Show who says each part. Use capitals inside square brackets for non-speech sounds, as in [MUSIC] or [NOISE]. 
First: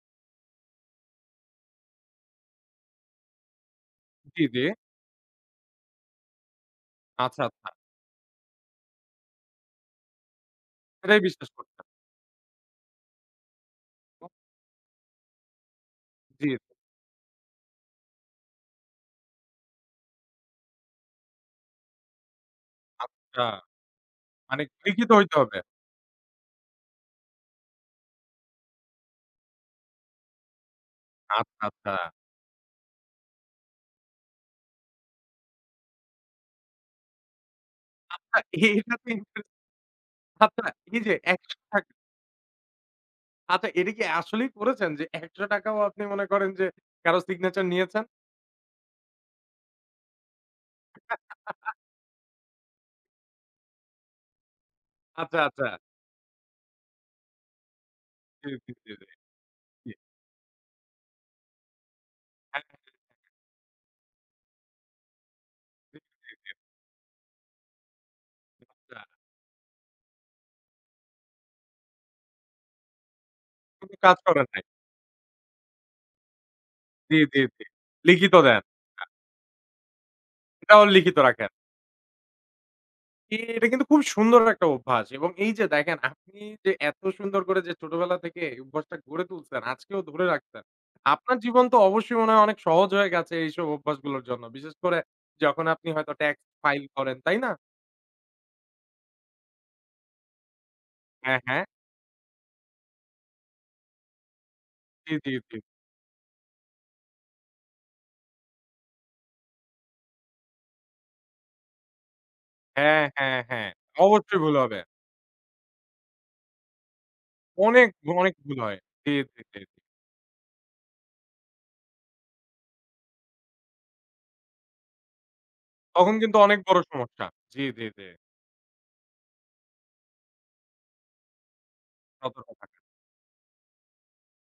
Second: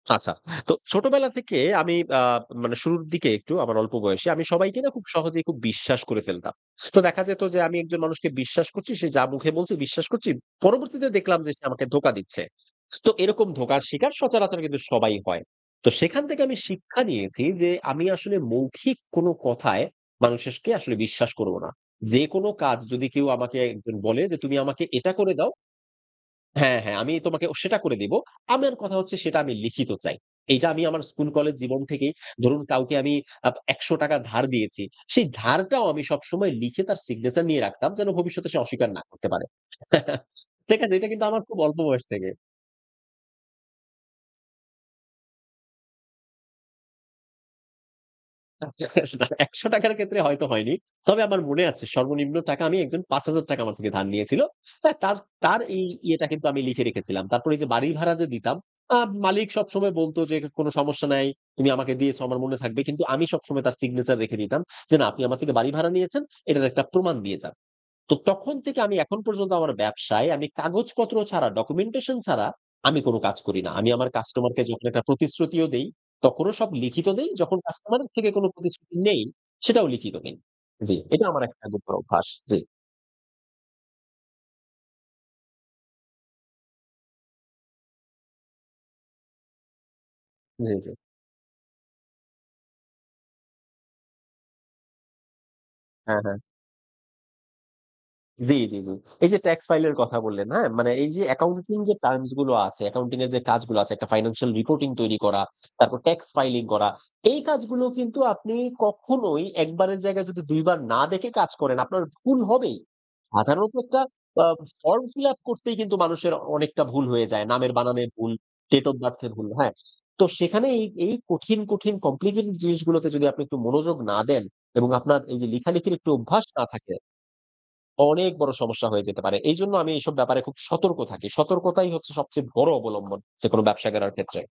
Speaker 1: আচ্ছা। তো ছোটবেলা থেকে আমি আ মানে শুরুর দিকে একটু আমার অল্প বয়সে,
Speaker 2: জি,
Speaker 1: আমি
Speaker 2: জি।
Speaker 1: সবাইকে না? খুব সহজেই খুব বিশ্বাস করে ফেলতাম। তো দেখা
Speaker 2: আচ্ছা,
Speaker 1: যেত যে
Speaker 2: আচ্ছা।
Speaker 1: আমি একজন মানুষকে বিশ্বাস করছি, সে যা মুখে বলছে বিশ্বাস করছি। পরবর্তীতে
Speaker 2: এটাই
Speaker 1: দেখলাম
Speaker 2: বিশ্বাস
Speaker 1: যে সে
Speaker 2: করতেন।
Speaker 1: আমাকে ধোঁকা দিচ্ছে। তো এরকম ধোকার শিকার
Speaker 2: হু।
Speaker 1: সচারাচর কিন্তু সবাই হয়। তো সেখান থেকে
Speaker 2: জি।
Speaker 1: আমি শিক্ষা নিয়েছি যে, আমি আসলে মৌখিক কোনো কথায়, মানুষকে আসলে বিশ্বাস করব না। যেকোনো কাজ যদি কেউ
Speaker 2: আচ্ছা।
Speaker 1: আমাকে একজন বলে যে, "তুমি
Speaker 2: মানে
Speaker 1: আমাকে
Speaker 2: লিখিত
Speaker 1: এটা করে
Speaker 2: হইতে
Speaker 1: দাও"
Speaker 2: হবে।
Speaker 1: হ্যাঁ, হ্যাঁ। "আমি তোমাকে ও সেটা করে দিব।" আমার কথা হচ্ছে, সেটা আমি লিখিত চাই। এইটা আমি আমার স্কুল-কলেজ
Speaker 2: আচ্ছা,
Speaker 1: জীবন
Speaker 2: আচ্ছা।
Speaker 1: থেকেই ধরুন, কাউকে আমি আ ৳১00 ধার দিয়েছি। সেই ধারটাও আমি সবসময় লিখে, তার সিগনেচার নিয়ে রাখতাম যেন,
Speaker 2: আচ্ছা,
Speaker 1: ভবিষ্যতে সে অস্বীকার না
Speaker 2: এইটাতো
Speaker 1: করতে পারে।
Speaker 2: ইন্টারেস্ট
Speaker 1: [CHUCKLES]
Speaker 2: আচ্ছা,
Speaker 1: ঠিক আছে?
Speaker 2: এই
Speaker 1: এটা
Speaker 2: যে
Speaker 1: কিন্তু আমার
Speaker 2: একশ
Speaker 1: খুব অল্প
Speaker 2: টাক
Speaker 1: বয়স থেকে।
Speaker 2: আচ্ছা, এটা কি আসলেই করেছেন যে, ৳১00 ও আপনি মনে করেন যে, কারো সিগনেচার নিয়েছেন?
Speaker 1: [CHUCKLES] না ৳১00'র ক্ষেত্রে হয়তো হয়নি। তবে আমার মনে
Speaker 2: [CHUCKLES]
Speaker 1: আছে, সর্বনিম্ন টাকা আমি, একজন ৳5,000 আমার থেকে ধার নিয়েছিল। তাই তার,
Speaker 2: আচ্ছা,
Speaker 1: তার
Speaker 2: আচ্ছা।
Speaker 1: এই ইয়েটা কিন্তু আমি লিখে রেখেছিলাম। তারপর এই যে বাড়ি ভাড়া যে
Speaker 2: জি,
Speaker 1: দিতাম,
Speaker 2: জি, জি,
Speaker 1: আ
Speaker 2: জি.
Speaker 1: মালিক
Speaker 2: জি।
Speaker 1: সবসময় বলত যে, "কোনো সমস্যা নাই। তুমি আমাকে দিয়েছো আমার মনে
Speaker 2: হ্যাঁ, হ্যাঁ,
Speaker 1: থাকবে।"
Speaker 2: হ্যাঁ,
Speaker 1: কিন্তু আমি
Speaker 2: হ্যাঁ, হ্যাঁ।
Speaker 1: সবসময় তার সিগনেচার রেখে দিতাম যে "না, আপনি আমার থেকে বাড়ি ভাড়া
Speaker 2: জি,
Speaker 1: নিয়েছেন,
Speaker 2: জি, জি, জি।
Speaker 1: এটার একটা প্রমাণ দিয়ে যান।" তো তখন থেকে আমি
Speaker 2: আচ্ছা।
Speaker 1: এখন পর্যন্ত আমার ব্যবসায়, আমি কাগজপত্র ছাড়া, ডকুমেন্টেশন ছাড়া, আমি কোনো কাজ করি না। আমি
Speaker 2: কোনো
Speaker 1: আমার
Speaker 2: কাজ করে
Speaker 1: কাস্টমার
Speaker 2: নাই।
Speaker 1: কে যখন একটা প্রতিশ্রুতিও দেই, তখনও সব লিখিত
Speaker 2: জি,
Speaker 1: দেই।
Speaker 2: জি,
Speaker 1: যখন
Speaker 2: জি।
Speaker 1: কাস্টমার এর থেকে
Speaker 2: লিখিত
Speaker 1: কোন
Speaker 2: দেন।
Speaker 1: প্রতিশ্রুতি
Speaker 2: আ
Speaker 1: নেই, সেটাও লিখিত নেই
Speaker 2: এটাও
Speaker 1: জি,
Speaker 2: লিখিত
Speaker 1: এটা আমার
Speaker 2: রাখেন।
Speaker 1: একটা দু [UNINTELLIGIBLE] অভ্যাস। জি।
Speaker 2: জি, এটা কিন্তু খুব সুন্দর একটা অভ্যাস। এবং এই যে দেখেন আপনি যে এত সুন্দর করে যে ছোটবেলা থেকে এই অভ্যাসটা গড়ে তুলছেন, আজকেও ধরে রাখছেন।
Speaker 1: জি, জি।
Speaker 2: আপনার জীবন তো অবশ্যই মনে হয় অনেক সহজ হয়ে গেছে, এইসব অভ্যাসগুলোর জন্য। বিশেষ করে যখন আপনি হয়তো
Speaker 1: হ্যাঁ, হ্যাঁ।
Speaker 2: ট্যাক্স ফাইল করেন। তাই না?
Speaker 1: জি, জি, জি। এই যে ট্যাক্স ফাইল এর কথা বললেন, হ্যাঁ? মানে এই যে
Speaker 2: হ্যাঁ, হ্যাঁ।
Speaker 1: অ্যাকাউন্টিং যে টার্মস গুলো আছে, অ্যাকাউন্টিং এর যে কাজগুলো আছে একটা ফাইন্যান্সিয়াল রিপোর্টিং
Speaker 2: জি,
Speaker 1: তৈরি
Speaker 2: জি,
Speaker 1: করা,
Speaker 2: জি।
Speaker 1: তারপর ট্যাক্স ফাইলিং করা। এই কাজগুলো কিন্তু আপনি কখনোই ১ বারের জায়গায় যদি ২ বার না দেখে কাজ করেন, আপনার ভুল হবেই।
Speaker 2: হ্যাঁ, হ্যাঁ, হ্যাঁ।
Speaker 1: সাধারণত একটা
Speaker 2: অবশ্যই
Speaker 1: অ্যা
Speaker 2: ভুল হবে।
Speaker 1: ফর্ম ফিল আপ করতেই কিন্তু মানুষের অনেকটা ভুল হয়ে যায়। নামের
Speaker 2: অনেক,
Speaker 1: বানানের ভুল,
Speaker 2: অনেক ভুল হয়।
Speaker 1: ডেট ওফ
Speaker 2: জি,
Speaker 1: বার্থ এর
Speaker 2: জি,
Speaker 1: ভুল
Speaker 2: জি,
Speaker 1: হ্যাঁ।
Speaker 2: জি।
Speaker 1: তো সেখানে এই, এই কঠিন, কঠিন কমপ্লিকেটেড জিনিসগুলোতে যদি আপনি একটু মনোযোগ না দেন এবং আপনার এই যে লেখালিখির একটু
Speaker 2: তখন কিন্তু
Speaker 1: অভ্যাস
Speaker 2: অনেক
Speaker 1: না
Speaker 2: বড়
Speaker 1: থাকে,
Speaker 2: সমস্যা। জি, জি, জি।
Speaker 1: অনেক বড় সমস্যা হয়ে যেতে পারে। এইজন্য আমি এইসব ব্যাপারে খুব সতর্ক থাকি। সতর্কতাই হচ্ছে সবচেয়ে
Speaker 2: সতর্ক
Speaker 1: বড়
Speaker 2: থাকেন।
Speaker 1: অবলম্বন, যেকোনো ব্যবসা গেড়ার ক্ষেত্রে।